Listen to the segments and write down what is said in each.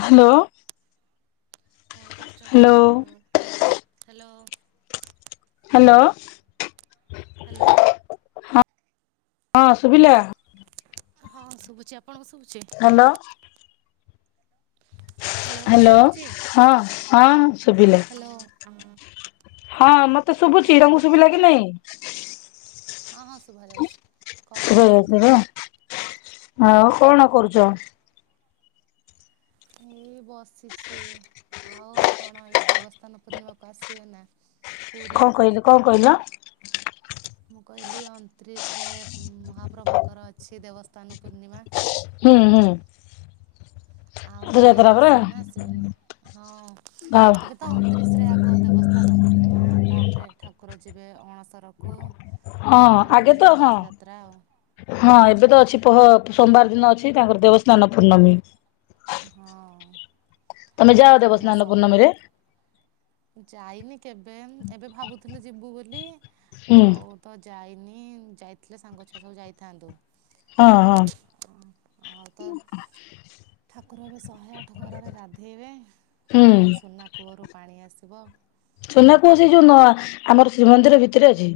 Hello. କଣ କରୁଛନ୍ତି hello hello. Hello. Hello. ହଁ ହଁ ଶୁଭିଲା। ହଁ ଶୁଭୁଛି ଆପଣଙ୍କୁ ଶୁଭୁଛି। ହ୍ୟାଲୋ ହ୍ୟାଲୋ ହ ହ ସୁବିଲା। ହ୍ୟାଲୋ ହଁ ମତେ ଆଉ ଶୁଭୁଛି ରଙ୍ଗ ଆପଣ ଶୁଭିଲା ର କି ନାଇଁ। ହଁ ହଁ ଶୁଭା ଯାଉଛି କଣ କରୁଛନ୍ତି? ହଉ କଣ କରୁଛ? ହେଇ ବସିଛି ଆଉ ଆପଣ ଏଇ ଦେବସ୍ଥାନ ପୂର୍ଣ୍ଣିମାକୁ ଆସିବେ ନା। ପୁରୀ କଣ କହିଲି କଣ କହିଲ? ମୁଁ କହିଲି ଅଣତିରିଶ ରେ ମହାପ୍ରଭୁଙ୍କର ଅଛି ଦେବସ୍ଥାନ ପୂର୍ଣ୍ଣିମା। ହୁଁ ହୁଁ। ଆଉ ରଥଯାତ୍ରା ବୁଲିବାକୁ ପରା ଆସିବେ ନା ଆସିବେନି ହଁ ଏବେ ତ ଅଣତିରିଶ ରେ ଆଗ ଦେବସ୍ଥାନ ପୂର୍ଣ୍ଣିମା ତାପରେ ଠାକୁର ଯିବେ ଅଣସରକୁ। ହଁ ତାପରେ ଆଗେ ଯାଇ ତ ହଁ ରଥଯାତ୍ରା ଆଉ ହଁ ଏବେ ତ ଅଛି ପହ ସୋମବାର ଦିନ ଅଛି ତାଙ୍କର ଦେବସ୍ନାନ ପୂର୍ଣ୍ଣମୀ। ହଁ। ତମେ ଯାଅ ଠାକୁର ତ ଏଇନା ବସ୍ନାନ ଶହେ ଆଠ। ପୂର୍ଣ୍ଣମୀରେ? ଯାଇନି କେବେ ଏବେ ଭାବୁଥିଲୁ ଯିବୁ ବୋଲି, ହୁଁ ଆଉ ତ ଯାଇନି ହ ଯାଇଥିଲେ ସାଙ୍ଗ ଛୁଆ ସବୁ ଯାଇଥାନ୍ତୁ। ହଁ ହଁ। ଆଉ ତ ଠାକୁର ଏବେ ଶହେ ଆଠ ଘରରେ ଗାଧେଇବେ, ହୁଁ ତାଙ୍କ ପାଇଁ ସୁନା କୂଅରୁ ପାଣି ଆସି ସୁନା କୁସି ଯୋଉ ନୂ ଆମର ଶ୍ରୀମନ୍ଦିର ଭିତରେ ଅଛି!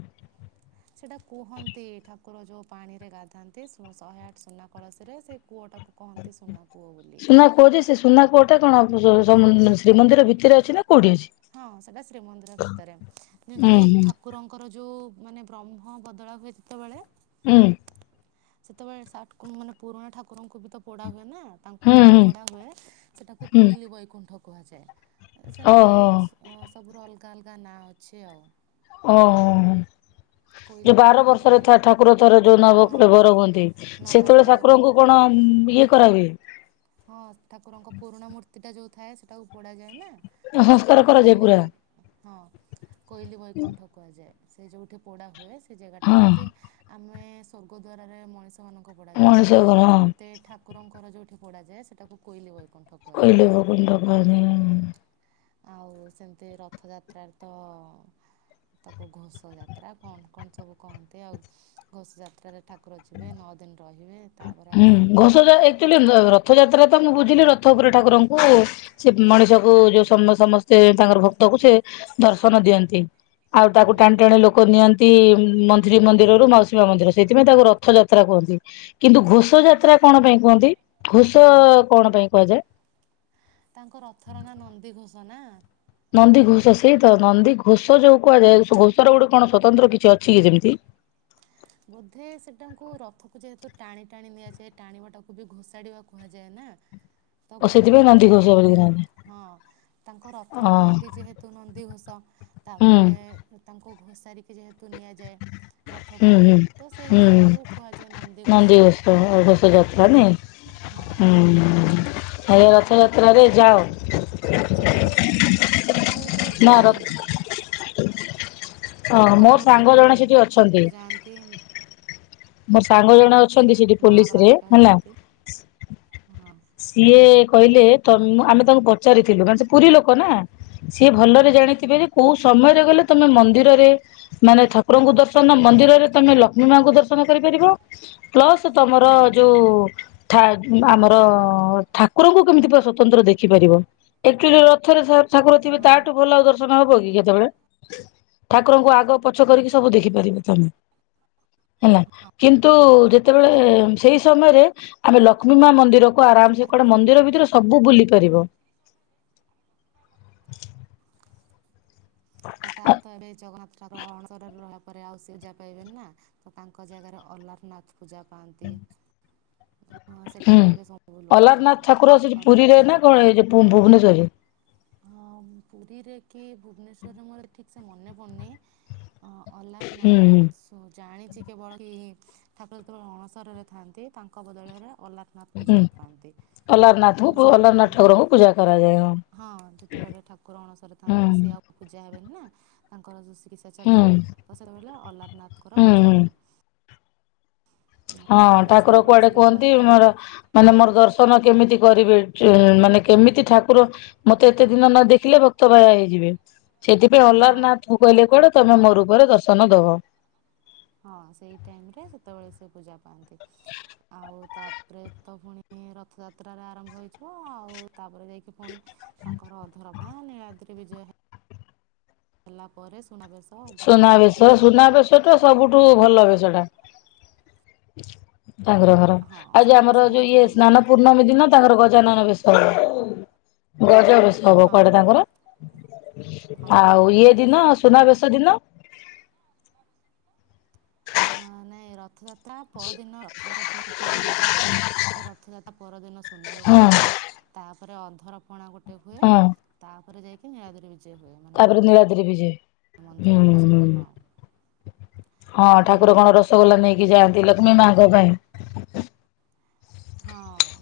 ସେଇଟା କୁହନ୍ତି, ଠାକୁର ଯୋଉ ପାଣି ରେ ଗାଧାନ୍ତି, ଶହେ ଆଠ ସୁନା କଳସୀରେ ସେ କୂଅ ଟାକୁ କହନ୍ତି, ସୁନା କୂଅ ବୋଲି। ସୁନା କୂଅ ଯେ ସେ ସୁନା କୂଅଟା କଣ ଶ୍ରୀମନ୍ଦିର ଭିତରେ ଅଛି ନା। କୋଉଠି ଅଛି? ହଁ ସେଟା ଶ୍ରୀମନ୍ଦିର ଭିତରେ ଯେମିତି ଭିତରେ ଅଛି। ଠାକୁରଙ୍କର ଯୋଉ ମାନେ ବ୍ରହ୍ମ ବଦଳା ହୁଏ, ଯେତେବେଳେ ହୁଁ। ସେତେବେଳେ ମାନେ ପୁରୁଣା ଠାକୁରଙ୍କୁ ବି ତ ପୋଡା ହୁଏ ନା ତାଙ୍କୁ ହୁଁ ଯୋଉଠି ହୁଁ ପୋଡା ହୁଏ, ସେ ତାକୁ କୋଇଲି ବୈକୁଣ୍ଠ କୁହାଯାଏ। ଓ ହ। ହଁ ସବୁ ର ଅଲଗା ଅଲଗା ନାଁ ଅଛି ଆଉ। ଓ ହ, ହ। [inaudible] ଯୋଉ ବାର ବର୍ଷରେ ବୈକୁଣ୍ଠରେ ଏ ଠାକୁର ଥର ଯୋଉ ହଁ ନବଭର ହୁଅନ୍ତି, ସେତେବେଳେ ନବକଳେବର ଠାକୁରଙ୍କୁ ହୁଏ କଣ ଇଏ କରାହୁଏ? ହଁ ଠାକୁରଙ୍କ ପୁରୁଣା ମୂର୍ତ୍ତିଟା ଯୋଉ ଥାଏ ସେଟାକୁ ପଡାଯାଏ ନା ତ ସଂସ୍କାର ସେଟାକୁ କରାଯାଏ କୋଇଲି ପୁରା। ବୈ, ହଁ କୋଇଲି ବୈକୁଣ୍ଠ କୁହାଯାଏ। ସେ ଯୋଉଠି ପୋଡା ହୁଏ, ସେ ଜାଗା ଟା ହଁ ଯେମିତି ଆମେ ସ୍ଵର୍ଗ ଦ୍ଵାରରେ ମଣିଷ ସେମାନଙ୍କ ପଡାଯାଏ, ମଣିଷ କଣ ସେମିତି ଠାକୁରଙ୍କର ଯଉଠି ପଡାଯାଏ, ସେଟାକୁ କୋଇଲି ବୈ କୋଇଲି ବୈକୁଣ୍ଠ କୁହାଯାଏ। ଆଉ ସେମିତି ରଥଯାତ୍ରାରେ ତ ତାକୁ ଘୋଷ ଯାତ୍ରା କଣ କଣ ସବୁ କହନ୍ତି, ଆଉ ଘୋଷ ଯାତ୍ରାରେ ଠାକୁର ଯିବେ ନଅ ଦିନ ରହିବେ ତାପରେ ହୁଁ ଆସିବେ ଘଛ ଯାଚୁଆଲି ର ରଥଯାତ୍ରା ତ ମୁଁ ବୁଝିଲି ରଥ ଉପରେ ଠାକୁରଙ୍କୁ ସେ ମଣିଷକୁ ଯୋଉ ସମସ୍ତେ ତାଙ୍କର ଭକ୍ତ ତାକୁ ସେ ଦର୍ଶନ ଦିଅନ୍ତି, ଆଉ ତାକୁ ହୁଁ ଟାଣି ଟାଣି ଲୋକ ନିଅନ୍ତି ମନ୍ତ୍ରୀ ମନ୍ଦିରରୁ ମାଉସୀମା ମନ୍ଦିର ସେଥିପାଇଁ ତାକୁ ରଥଯାତ୍ରା କୁହନ୍ତି କିନ୍ତୁ ହୁଁ ଘୋଷ ଯାତ୍ରା କଣ ପାଇଁ କୁହନ୍ତି, ଘୋଷ କଣ ପାଇଁ କୁହାଯାଏ? ତାଙ୍କ ରଥର ନାଁ ନନ୍ଦି ଘୋଷ ନା। ନନ୍ଦୀଘୋଷ ସେଇ ତ ନନ୍ଦୀ ଘୋଷ ଯୋଉ କୁହାଯାଏ, ଘୋଷର ଗୋଟେ କଣ ସଵତନ୍ତ୍ର କିଛି ଅଛି କି ଯେମିତି? [inaudible] ବୋଧେ ସେଟାଙ୍କୁ ରଥକୁ ଯେହେତୁ ଟାଣି ଟାଣି ନିଆଯାଏ, ଟାଣିବ ଟାକୁ ବି ଘୋଷାଡିବା କୁହାଯାଏ ନା। ତ ଓ ଗୋଟେ ସେଥିପାଇଁ ନନ୍ଦୀ ଅର୍ଥରେ, ଘୋଷ ବୋଲିକି ନାଁ ଦିଆ ହଁ ତାଙ୍କ ରଥର ନାଁ ବି ଯେହେତୁ ନନ୍ଦୀଘୋଷ ହଁ ହୁଁ ତାପରେ ତାଙ୍କୁ ଘୋଷାରିକି ଯେହେତୁ ନିଆଯାଏ ହୁଁ ରଥକୁ ହୁଁ ତ ସେଇ ହୁଁ ହିସାବରୁ କୁହାଯାଏ ନନ୍ଦିଘୋଷ ନନ୍ଦୀ ଘୋଷ ଘୋଷ ଯାତ୍ରା ନାଇ ହଁ ହୁଁ ତାଳେ ରଥଯାତ୍ରାରେ ଯାଅ? ସବୁ କିଛି ଆରେ କେବେ ନା ର ଯାଇନି। ମୋ ହଁ ଘର ମୋର ଲୋକ ସାଙ୍ଗ ଜଣେ ସେଠି ଅଛନ୍ତି। ଯାଆନ୍ତି ମୋର ସାଙ୍ଗ ଓହୋ ଜଣ ଅଛନ୍ତି, ସେଠି ମା ବାବା ପୋଲିସ ରେ ହେରିକା ହେଲା ଯାଆନ୍ତି ହଁ ସିଏ କହିଲେ, ତମ, ଆମେ ତାଙ୍କୁ ସିଏ ହଁ ଭଲରେ ଜାଣିଥିବେ କୋଉ ସମୟରେ ଗଲେ ତମେ ମନ୍ଦିରରେ ମାନେ ଠାକୁରଙ୍କୁ ଦର୍ଶନ, ମନ୍ଦିରରେ ତମେ ଲକ୍ଷ୍ମୀ ମାଙ୍କୁ ଦର୍ଶନ କରି ପାରିବ, ପ୍ଲସ ମର ଯୋଉ [unintelligible] ଠାକୁରଙ୍କୁ କେମିତି ପୁର ସଵତନ୍ତ୍ର ଦେଖିପାରିବ, ଅଚ୍ୟୁଲୀ ରଥରେ ଠାକୁର ଥିବେ, ହଁ ତାଠୁ ଭଲ ଆ ଦର୍ଶନ ହବ କି କେତେବେଳେ ଠାକୁରଙ୍କୁ ଆଗ ପଛ କରିକି ସବୁ ଦେଖି ପାରିବ ତମେ। ହେଲା କିନ୍ତୁ ଯେତେବେଳେ ସେଇ ସମୟରେ ଆମେ ଲକ୍ଷ୍ମୀ ମା ମନ୍ଦିର୍ କୁ ଆରାମ ସେ କୁଆଡେ ମନ୍ଦିର ଭିତରେ ସବୁ ବୁଲି ପାରିବ। ଆଉ ତାପରେ ତ ଏବେ ଜଗନ୍ନାଥ୍ରକର ଅଣସର ରେ ରହିଆ। ପରେ ଆଉ ସେ ଜା ପାଇବେନି ନା ତ ତାଙ୍କ ଜାଗାରେ ଅଲାରନାଥ ପୂଜା ପାଆନ୍ତି। ହଁ ହୁଁ ସେଠିକି ଏବେ ସବୁ ଲୋକ ଅଲାରନାଥ ଯାଆନ୍ତି ଠାକୁର ଅଛତି ଅଲା ପୁରୀରେ ନା କଣ ଏ ଯୋଉ ପୁଣ ଭୁବନେଶ୍ଵରରେ। ହଁ ପୁରୀରେ କି ଭୁବନେଶ୍ଵରରେ ମୋର ଠିକ ସେ ମନେ ପଡୁନି। ଅ ଅଲାର ହୁଁ ନାଆ ଶୁଣ ଜାଣି ଚି କେବଳ କି ଠାକୁର ଯେତବେଳେ ଅଣସରରେ ଥାଆନ୍ତି ତାଙ୍କ ବଦଳରେ ଅଲାରନାଥ ହୁଁ ପୂଜା ପାଆନ୍ତି। ଅଲାରନାଥଙ୍କୁ ପୁ ସେଟା ଅଲାରନାଥ ପୁ ଠକୁର ଙ୍କୁ ପୂଜା କରାଯା ଯାଏ ହଁ। ହଁ ଯେତବେଳେ ଠାକୁର ଅଣସରେ ହୁଁ ଥାଆନ୍ତି ତ ସେ ଆଉ ପୂଜା ହେବେନି ନା ତାଙ୍କର ଯୋଉ ସେ କିତ୍ସା ହୁଁ ଚାଲିଥାଏ। ତ ସେତବେଲେ ଅଲାରନାଥଙ୍କର ହୁଁ ପୂଜା ହୁଁ। ହୁଏ। ହଁ ତାପରେ ଠାକୁର ଅଣସରରୁ କୁଆଡେ ଆସିଲା ପରେ କୁହନ୍ତି ତ ମୋର ମାନେ ମୋର ଦର୍ଶନ କେମିତି କରିବେ ଚେହେଁ ମାନେ କେମିତି ଠାକୁର ମତେ ଏତେ ଦିନ ନ ଦେଖିଲେ ଭକ୍ତ ବାୟା ହେଇଯିବେ। ସେଥିପାଇଁ ହଁ ଅଲାରନାଥକୁ ଗଲେ କୁଆଡେ ତମେ ମୋ ରୂପରେ ଦର୍ଶନ ଦବ। ହଁ ସେଇ ଟାଇମ ରେ ସେତବେଳେ ସେ ପୂଜା ପାଆନ୍ତି। ଆଉ ତାପରେ ତ ପୁଣି ଉଁ ରଥଯାତ୍ରାର ଆରମ୍ଭ ହୋଇଥିବ ଆଉ ତାପରେ ଯାଇକି ପୁଣି ତାଙ୍କ ଅଧର ପଣା ନିଳାଦ୍ରୀ ବିଜୟ ହେ ହେଲାପରେ ସୁନାବେଶ। ଅଧରପଣା ନୀଳାଦ୍ରି ସୁନାବେଶ ବିଜେ ସୁନାବେଶ ଟା ହୁଏ। ସବୁଠୁ ଭଲ ବେଶ ଟା [inaudible] ତାଙ୍କର ଘର ହଁ ଆଉ ଯ ସେଟା ବର୍ଷେ ଆମର ଯୋଉ ତିନି ଇଏ ଥର ହୁଏ ସ୍ନାନ ପୂର୍ଣ୍ଣମୀ ଦିନ ତାଙ୍କର ଗ ଜାନନ ବେଶ ଗ ଏ ବେଶ ହବ ହଁ କୁଆଡେ ତାଙ୍କର ହଁ ଆଉ ହୁଏ। ଇଏ ଦିନ ସୁନାବେଶ। ସେଦିନ ଅ ନାଇଁ ରଥଯାତ୍ରା ପରଦିନ ରଥ [unintelligible] ପୁଅରେ ଦି ଦିନ ହୁଏ ତ ରଥଯାତ୍ରା ପର ଦିନ ହଁ ସୁନାବେଶ ହୁଏ। ତାପରେ ଅଧରପଣା ଗୋଟେ ହୁଏ। ହଁ ତାପରେ ଯାଇକି ନୀଳାଦିରିି ବିଜୟ ହୁଏ। ତାପରେ ନିଳାଦ୍ରୀ ବିଜେ। ମନ୍ଦିର ହୁଁ [unintelligible] ହୁଁ ହଁ। ହଁ ତ ଠାକୁର ଏଇ କଣ ରସଗୋଲା ନେଇକି ଯାଆନ୍ତି ଲକ୍ଷ୍ମୀ ମାଙ୍କ ପାଇଁ। ହଁ।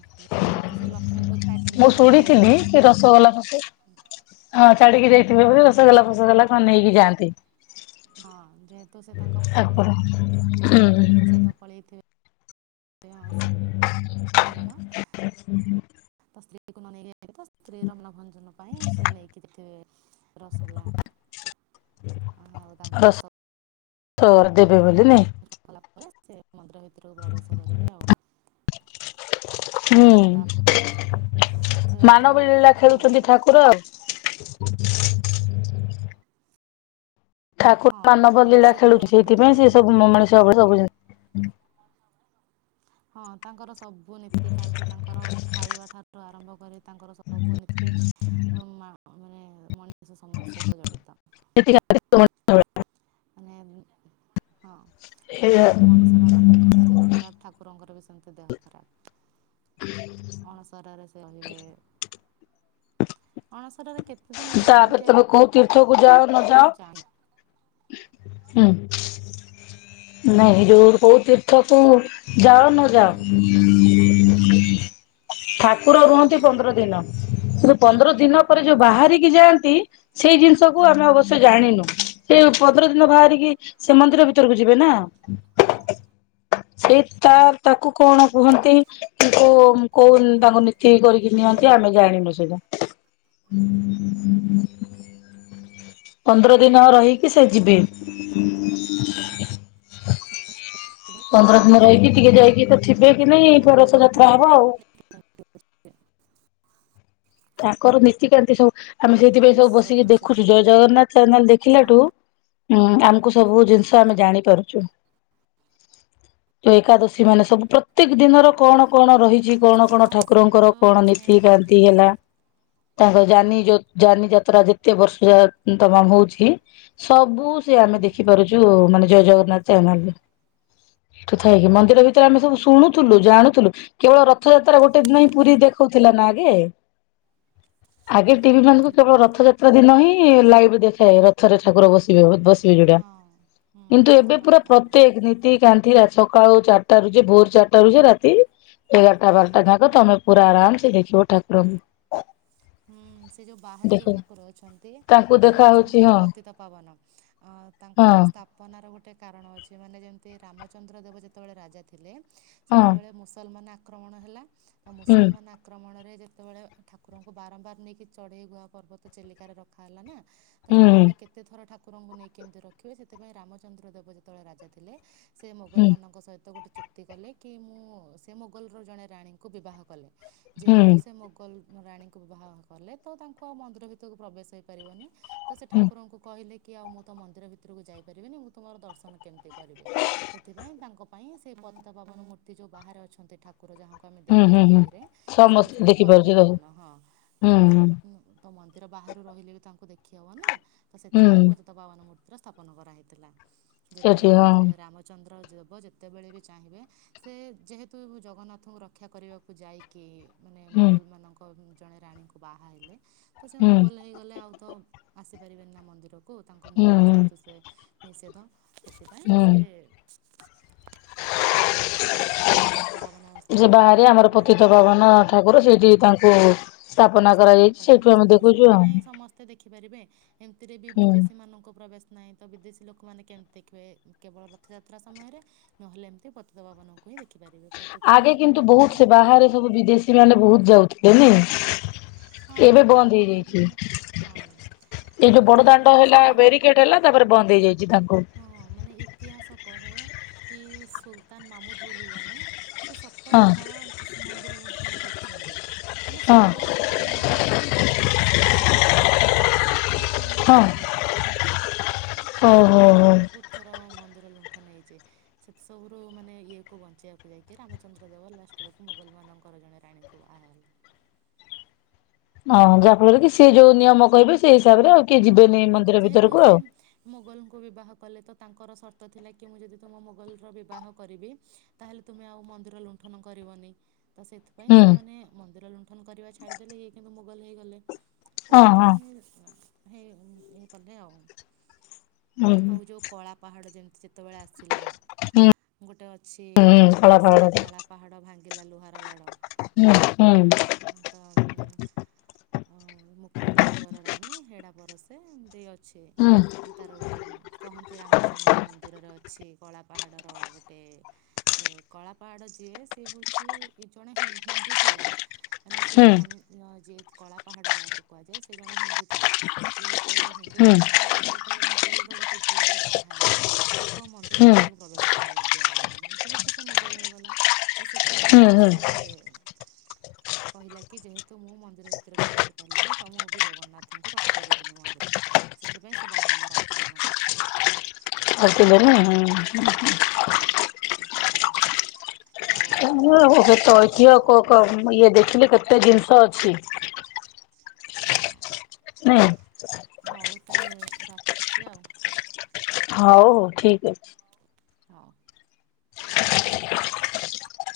ଯେହେତୁ ସେ ଲକ୍ଷ୍ମୀଙ୍କୁ ଛାଡ଼ି ମୁଁ ଦେଇକି ଶୁଣିଥିଲି ପଳେଇଥିବେ କି ରସଗୋଲା [unintelligible] ହଁ ଛାଡିକି ଯାଇଥିବେ ହଁ ବୋଲି ରସଗୋଲା ଫସଗୋଲା କଣ ନେଇକି ଯାଆନ୍ତି। ହଁ ଯେହେତୁ ସେ ତାଙ୍କ ଠାକୁର ଭଉଣୀ ଏ ଭାଇଙ୍କ ସହିତ ପଳେଇଥିବେ ହଁ ସେ ସେ ଘର ସ୍ତ୍ରୀ କି ତ ମନେଇବେ। ଏଇଟା ତ ସ୍ତ୍ରୀ ର ମନ ଭଞ୍ଜନ ପାଇଁ ସେ ନେଇକି ଯାଇଥିବେ ରସଗୋଲା। ଉଁ ଆଉ ତାଙ୍କୁ ରସ ଗୋଲା ଦେବେ ବୋଲି ଦେଇ ନାଇଁ ସନ୍ତୁଷ୍ଟ କଲା ପରେ ସେ ମନ୍ଦିର ଭିତରକୁ ପ୍ରବେଶ କରିବେ ଆଉ। ଆଉ ହୁଁ। ତାପରେ ରଥଯାତ୍ରା ମାନବ ଲୀଳା ଯୋଉ ଖେଳୁଚନ୍ତି ଠାକୁର ଆଉ। ଠାକୁର ମାନବ ହଁ ଲୀଳା ସେଥିପାଇଁ ଖେଳୁଚି ଲୋକଙ୍କୁ ସେଇଥିପାଇଁ ସେ କୁହାଯାଏ ସବୁ ମଣିଷ ଭାବରେ ସବୁ ଜିନି ହଁ ତାଙ୍କର ସବୁ ନୀତିକାନ୍ତି ତାଙ୍କର ଖାଇବା ଠାଠୁ ଆରମ୍ଭ କରି ତାଙ୍କର ସବୁ ନୀତି [unintelligible] ଦେଶ ସମାଜ ସହିତ ଜଡ଼ିତ। ମାନେ ମୁ। ହଁ ଏଇଆ ଉମ୍ ମଣିଷ ମାନଙ୍କର ଯେମିତି ଦେହ ଖରାପ ଠାକୁରଙ୍କର ବି ସେମତି ଦେହ ଖରାପ। ଅଣସରରେ ସେ ରହିବେ। ଅଣସରରେ କେତ୍ ତାପରେ ତମେ କୋଉ ତୀର୍ଥକୁ ଯାଅ ନ ମୁଁ ଯାଅ ଜାଣିନି ହୁଁ ନାଇଁ ଯୋଉ କୋଉ ତୀର୍ଥ କୁ କେତେ ଯାଅ ଦିନ ନ ରୁହନ୍ତି ଯାଅ ଠାକୁର ରୁହନ୍ତି ପନ୍ଦର ହଁ ଦିନ କିନ୍ତୁ ପନ୍ଦର ଦିନ ପରେ ଯୋଉ ବାହାରିକି ଯାଆନ୍ତି, ସେଇ ଜିନିଷକୁୁ ଆମେ ଅବଶ୍ୟ ଜାଣିନୁ ସେ ପନ୍ଦର ଦିନ ବାହାରିକି ଶ୍ରୀ ମନ୍ଦିର ଭିତରକୁ ଯିବେ ନା। ହ ସେଇ ତା ତାକୁ କଣ କୁହନ୍ତି କି କୋଉ କୋଉ ତାଙ୍କ ନୀତି କରିକି ନିଅନ୍ତି। ଆମେ ଜାଣିନୁ ସେଇଟା ପନ୍ଦର ଦିନ ଆଉ ରହି କି ସେ ଯିବେ ଏ ତ ଥିବେ କି ନାଇଁ [unintelligible] ଯାତ୍ରା ହବ ଆଉ। ତାଙ୍କର ନୀତିକାନ୍ତି ସବୁ ଆମେ ଯାତ୍ରା ସେଇଥିପାଇଁ ସବୁ ବିଶ୍ୱ ବସିକି ପ୍ରସିଦ୍ଧ। ଦେଖୁଛୁ ଜୟ ଜଗନ୍ନାଥ ଚ୍ୟାନେଲ ଦେଖିଲାଠୁ ହୁଁ ଆମକୁ ସବୁ ଜିନିଷ ଆମେ ଜାଣିପାରୁଛୁ। ଏକାଦଶୀ ମାନେ ସବୁ ପ୍ରତ୍ୟେକ ଦିନର କଣ କଣ ରହିଛି କଣ କଣ ହଁ ଠାକୁରଙ୍କର କଣ ନୀତି କାନ୍ତି ହେଲା। ହ ତାଙ୍କ ଯାନି ଯୋ ଯାନି ଯାତ୍ରା ଯେତେ ବର୍ଷ ତମାମ ହଉଛି ସବୁ ସେ ଆମେ ହୁଁ ଦେଖିପାରୁଛୁ ମାନେ ଜୟ ଜଗନ୍ନାଥ ଚ୍ୟାନେଲରେ। ଏଠୁ ଥାଇକିି ମନ୍ଦିର ଭିତରେ ଆମେ ସବୁ ଶୁଣୁଥିଲୁ ଜାଣୁଥିଲୁ କେବଳ ରଥଯାତ୍ରା ଗୋଟେ ଦିନ ହିଁ ପୁରୀ ଦେଖ ଦେଖଉଥିଲା ନା ଆଗେ ଆଗେ ଟିଭି ମାନଙ୍କୁ ଏ କେବଳ ରଥଯାତ୍ରା ଦିନ ହିଁ ଲାଇଭ ଦେଖାଏ, ରଥରେ ଠାକୁର ବସିବେ ବ ବସି [unintelligible] ହଁ ହୁଁ କିନ୍ତୁ ଏବେ ତାଙ୍କର ପୁରା ପ ପ୍ରତ୍ୟେକ ନୀତିକାନ୍ତି ସକାଳ ଚାରିଟାରୁ ଯେ ଭୋର ଚାରିଟାରୁ ଯେ ରାତି ଏଗାରଟା ବାରଟା ଯାକ ତମେ ପୁରା ଆରାମ ସେ ଦେଖିବ ଠାକୁରଙ୍କୁ। ହୁଁ ସେ ଯୋଉ ବାହାରେ ଯୋଉ ଦେଖ ଠାକୁର ଅଛନ୍ତି ତାଙ୍କୁ ସେ ଦେଖା ହଉଛି ହଉଛନ୍ତି ହଁ ପତିତ ପାବନ ଅଁ। ଆଉ ତାଙ୍କର ହଁ ସ୍ଥାପନର ଗୋଟେ କାରଣ ଅଛି ମାନେ ଯେମତି ରାମଚନ୍ଦ୍ର ଦେବ ଯେତେବେଳେ ରାଜା ଥିଲେ ହଁ ସେତେବେଳେ ମୁସଲମାନ ଆକ୍ ଆକ୍ରମଣ ହେଲା ତ ହୁଁ ମୁସଲମାନ ଆକ୍ରମଣରେ ଯେତେବେଳେ ଠାକୁରଙ୍କୁ ବାରମ୍ବାର ନେଇକି ଚଢେଇ ଘୁହା ପର୍ବତ ଚିଲିକାରେ ରଖା ହେଲା ନା ତ ହୁଁ ସେତବେଳେ କେତେ ଥର ଠାକୁ ଠାକୁରଙ୍କୁ ନେଇକି କେମିତି ରଖିବେ ସେଥିପାଇଁ ରାମଚନ୍ଦ୍ର ଦେବ ଯେତେବେଳେ ରାଜା ଥିଲେ, ସେ ହୁଁ ମୋଗଲମାନଙ୍କ ସହିତ ଗୋଟେ ଚୁକ୍ତି କଲେ କି ମୁଁ ସେ ମୋଗଲର ଜଣେ ରାଣୀଙ୍କୁ ବିବାହ କଲେ। ହୁଁ ଯେହେତୁ ସେ ମୋଗଲ ରାଣୀଙ୍କୁ ବିବାହ କଲେ ତ ତାଙ୍କୁ ଆଉ ମନ୍ଦିର ଭିତରକୁ ପ୍ରବେଶ ହେଇପାରିବନି। ତ ସେ ହୁଁ ଠାକୁରଙ୍କୁ କହିଲେ କି ଆଉ ମୁଁ ତ ମନ୍ଦିର ଭିତରକୁ ଯାଇପାରିବିନିମୁଁ ତୁମର ଦର୍ଶନ କେମିତି କରିବି, ସେଥିପାଇଁ ତାଙ୍କ ପାଇଁ ସେ ପତିତପାବନ ମୂର୍ତ୍ତି ଯେଉଁ ବାହାରେ ଅଛନ୍ତି ଠାକୁ ଠାକୁର ଯାହାଙ୍କୁ ଆମେ ହୁଁ ଦେଖୁଛେ ହୁଁ ହୁଁ ଟିଭିରେ ସେ ସମସ୍ତେ ହେଉଛନ୍ତି ଦେଖିପାରୁଛି ତ ହୁଁ ପତିତପାବନ ହଁ। ତ ସେଇ ତ ମନ୍ଦିର ବାହାରୁ ରହିଲେ ବି ତାଙ୍କୁ ଦେଖି ହବ ନା ତ ହୁଁ ସେଥିପାଇଁ ପତିତପାବନ ମୂର୍ତ୍ତି ସ୍ଥାପନ କରାହେଇଥିଲା ସେଠି ଯେତେବେଳେ ହଁ ମାନେ ରାମଚନ୍ଦ୍ର ଦେବ ଯେତେବେଳେ ବି ଚାହିଁବେ ସେ ଯେହେତୁ ଜଗନ୍ନାଥଙ୍କୁ ରକ୍ଷା କରିବାକୁ ଯାଇକି ମାନେ ହୁଁ ମୋଗଲ ମାନଙ୍କ ଜଣେ ରାଣୀଙ୍କୁ ବାହା ହେଲେ, ତ ସେ ହୁଁ ମୋଗଲ ହେଇଗଲେ ଆଉ ତ ଆସିପାରିବେନି ନା ମନ୍ଦିରକୁ ତାଙ୍କୁ ହୁଁ ମୋଗଲ ହୁଁ ଯେହେତୁ ସେ ନିଷେଧ ସେଥିପାଇଁ ସେ ହୁଁ ତାପରେ ପତିତପାବନ ସେ ସ୍ଥାପନ ବାହାରେ ଆମର କରାଗଲା ହଁ। ତାପ ସ୍ଥାପନ କରାହେଇଛି ସେଥିପାଇଁ ସମସ୍ତେ ଦେଖିପାରିବେ। ଏମିତିରେ ବି ହୁଁ ବିଦେଶୀ ମାନଙ୍କୁ ପ୍ରବେଶ ନାହିଁ ତ ବିଦେଶୀ ଲୋକମାନେ କେମିତି ଦେଖିବେ? କେବଳ ରଥଯାତ୍ରା ସମୟରେ ନହେଲେ ଏମିତି ପତିତପାବନ। ଆଗେ କିନ୍ତୁ ବହୁତ ସେ ବାହାରେ ସବୁ ବିଦେଶୀ ମାନେ ବହୁତ ଯାଉଥିଲେ ନାଇଁ। ହଁ ଏବେ ବନ୍ଦ ତାପରେ ହେଇଯାଇଛି। ଇଭିନ୍ ହଁ ଏଇ ଯୋଉ ବଣଦାଣ୍ଡ ଇତିହାସ ହେଲା ବ୍ୟାରିକେଟ୍ ହେଲା ତାପରେ ବନ୍ଦ ହେଇଯାଇଛି ଦାନ ହଁ ମାନେ ଇତିହାସ କହେ କି ସୁଲତାନ ମାମୁଦ ବୋଲି ଜଣେ ସେ ହଁ ସତର ଥର ମନ୍ଦିର ଲୁଣ୍ଠନ କରିଛନ୍ତି ମାନେ ହଁ ସତର ଥର ମନ୍ଦିରରୁ ଭାବୁଥା ଅ କେତେ ସୁନା ସେ ନେଇଛନ୍ତି ସତର ଥର ହଁ ଲୁଣ୍ଠନ କରିଛନ୍ତି। ଓହୋ। ହୋ। ବହୁତ ଥର ମନ୍ଦିର ଲୁ ଣ୍ଠନ ହେଇଛି ସେଥି ସବୁରୁ ମାନେ ଇଏକୁ ବଞ୍ଚେଇବାକୁ ଯାଇକି ରାମଚନ୍ଦ୍ର ଦେବ ଲାଷ୍ଟ ବେଳକୁ ମୁଗଲମାନଙ୍କ ର ଜଣେ ରାଣୀଙ୍କୁ ବାହାହେଲେ ଅ ହଁ ଯାହାଫଳରେ କି ସିଏ ଯୋଉ ନିୟମ କହିବେ ସେଇ ହିସାବରେ ଆଉ କିଏ ହଁ ଯିବେନି ମନ୍ଦିର ଯେହେତୁ ଭିତରକୁ ସେ ଆଉ। ମୋଗଲଙ୍କୁ ବିବାହ କଲେ ତ ତାଙ୍କର ସର୍ତ୍ତ ତ ଥିଲା କି ମୁଁ ଯଦି ତୁମ ମୋଗଲର ବିବାହ କରିବି ତାହେଲେ ତୁମେ ଆଉ ମନ୍ଦିର ଲୁଣ୍ଠନ କରିବନି ତ ସେଥିପାଇଁ ହୁଁ ସେମାନେ ମନ୍ଦିର ଲୁଣ୍ଠନ କରିବା ଛାଡ଼ିଦେଲେ ଇଏ କିନ୍ତୁ ମୁଗଲ ହେଇଗଲେ। ତ ହଁ ହଁ ସେଥିପାଇଁ ହେ ଇଏ କଲେ ଆଉ। ହୁଁ ଆଉ ଯୋଉ କଳାପାହାଡ ଯେମ ତେବେଳେ ଆସିଲା ହୁଁ ଗୋଟେ ଅଛି ହୁଁ କଳା ଆସିଲା ପାହାଡରେ କଳାପାହାଡ ଭାଙ୍ଗ ଗିଲା ଲୁହାରବାଡ଼ ହୁଁ ହୁଁ। ମୁକୁନ୍ଦ ଦେବର ରାଣୀ ହେଡା ପରସେ ଏମତି ଅ ଛି ହୁଁ ତାର ଗୋଟେ ଗୋଟେ କହନ୍ତି ରାମଚଣ୍ଡୀ ମନ୍ଦିରରେ ଅଛି କଳାପାହାଡ଼ର ଗୋଟେ କଳା କଳାପାହାଡ ଯିଏ ସେ ହଉଛି ଜଣେ ହିନ୍ଦୁ ଥିଲା ମାନେ ହୁଁ ସେ ହୁଁ ମଣି ଯେ ହେତୁ କଳାପାହାଡ ଯାହାକୁ କୁହାଯାଏ ସେ ଜଣେ ହିନ୍ଦୁ ଥିଲା ସେ ଯେତେବେଳେ ହିନ୍ଦୁ ହୁଁ ଥିଲା ତାପରେ ସେ ଯେତେବେଳେ ମୋଗଲର ଗୋଟେ ଝିଅକୁ ବାହା ହେଲା ତାକୁ ଆଉ ମନ୍ଦିର ହୁଁ ଭିତକୁ ପ୍ରବେଶ କର ଦିଆଗଲାନି ବୁଝି ଯେହେତୁ ସେ ମୋଗଲ ହୋଇଗଲା ତ ସେଥିପାଇଁ ହୁଁ ସେଏଏ କହିଲା କି ଯେହତୁ ମୁଁ ମନ୍ଦିର ଭିତରକୁ ବସି ପାରିଲିନି ତ ମୁଁ ବି ଜଗନ୍ନାଥଙ୍କୁ ରଖ ରଖେଇଦେବିନି ମନ୍ଦିରରେ ସେଥିପାଇଁ ସେ ବାରମ୍ବାର ଆକ୍ରମଣ କରିଥିଲା। [inaudible] କଳାପହାଡ଼ ତଠ କ ଆଉ ଇଏ ଦେଖିଲି କେତେ ଜିନିଷ ଅଛି। ହଁ। ନାଇଁ ହଉ ତାହେଲେ ରଖୁଛି ଆଉ। ହଉ ହଉ ଠିକ ଅଛି। ହଉ।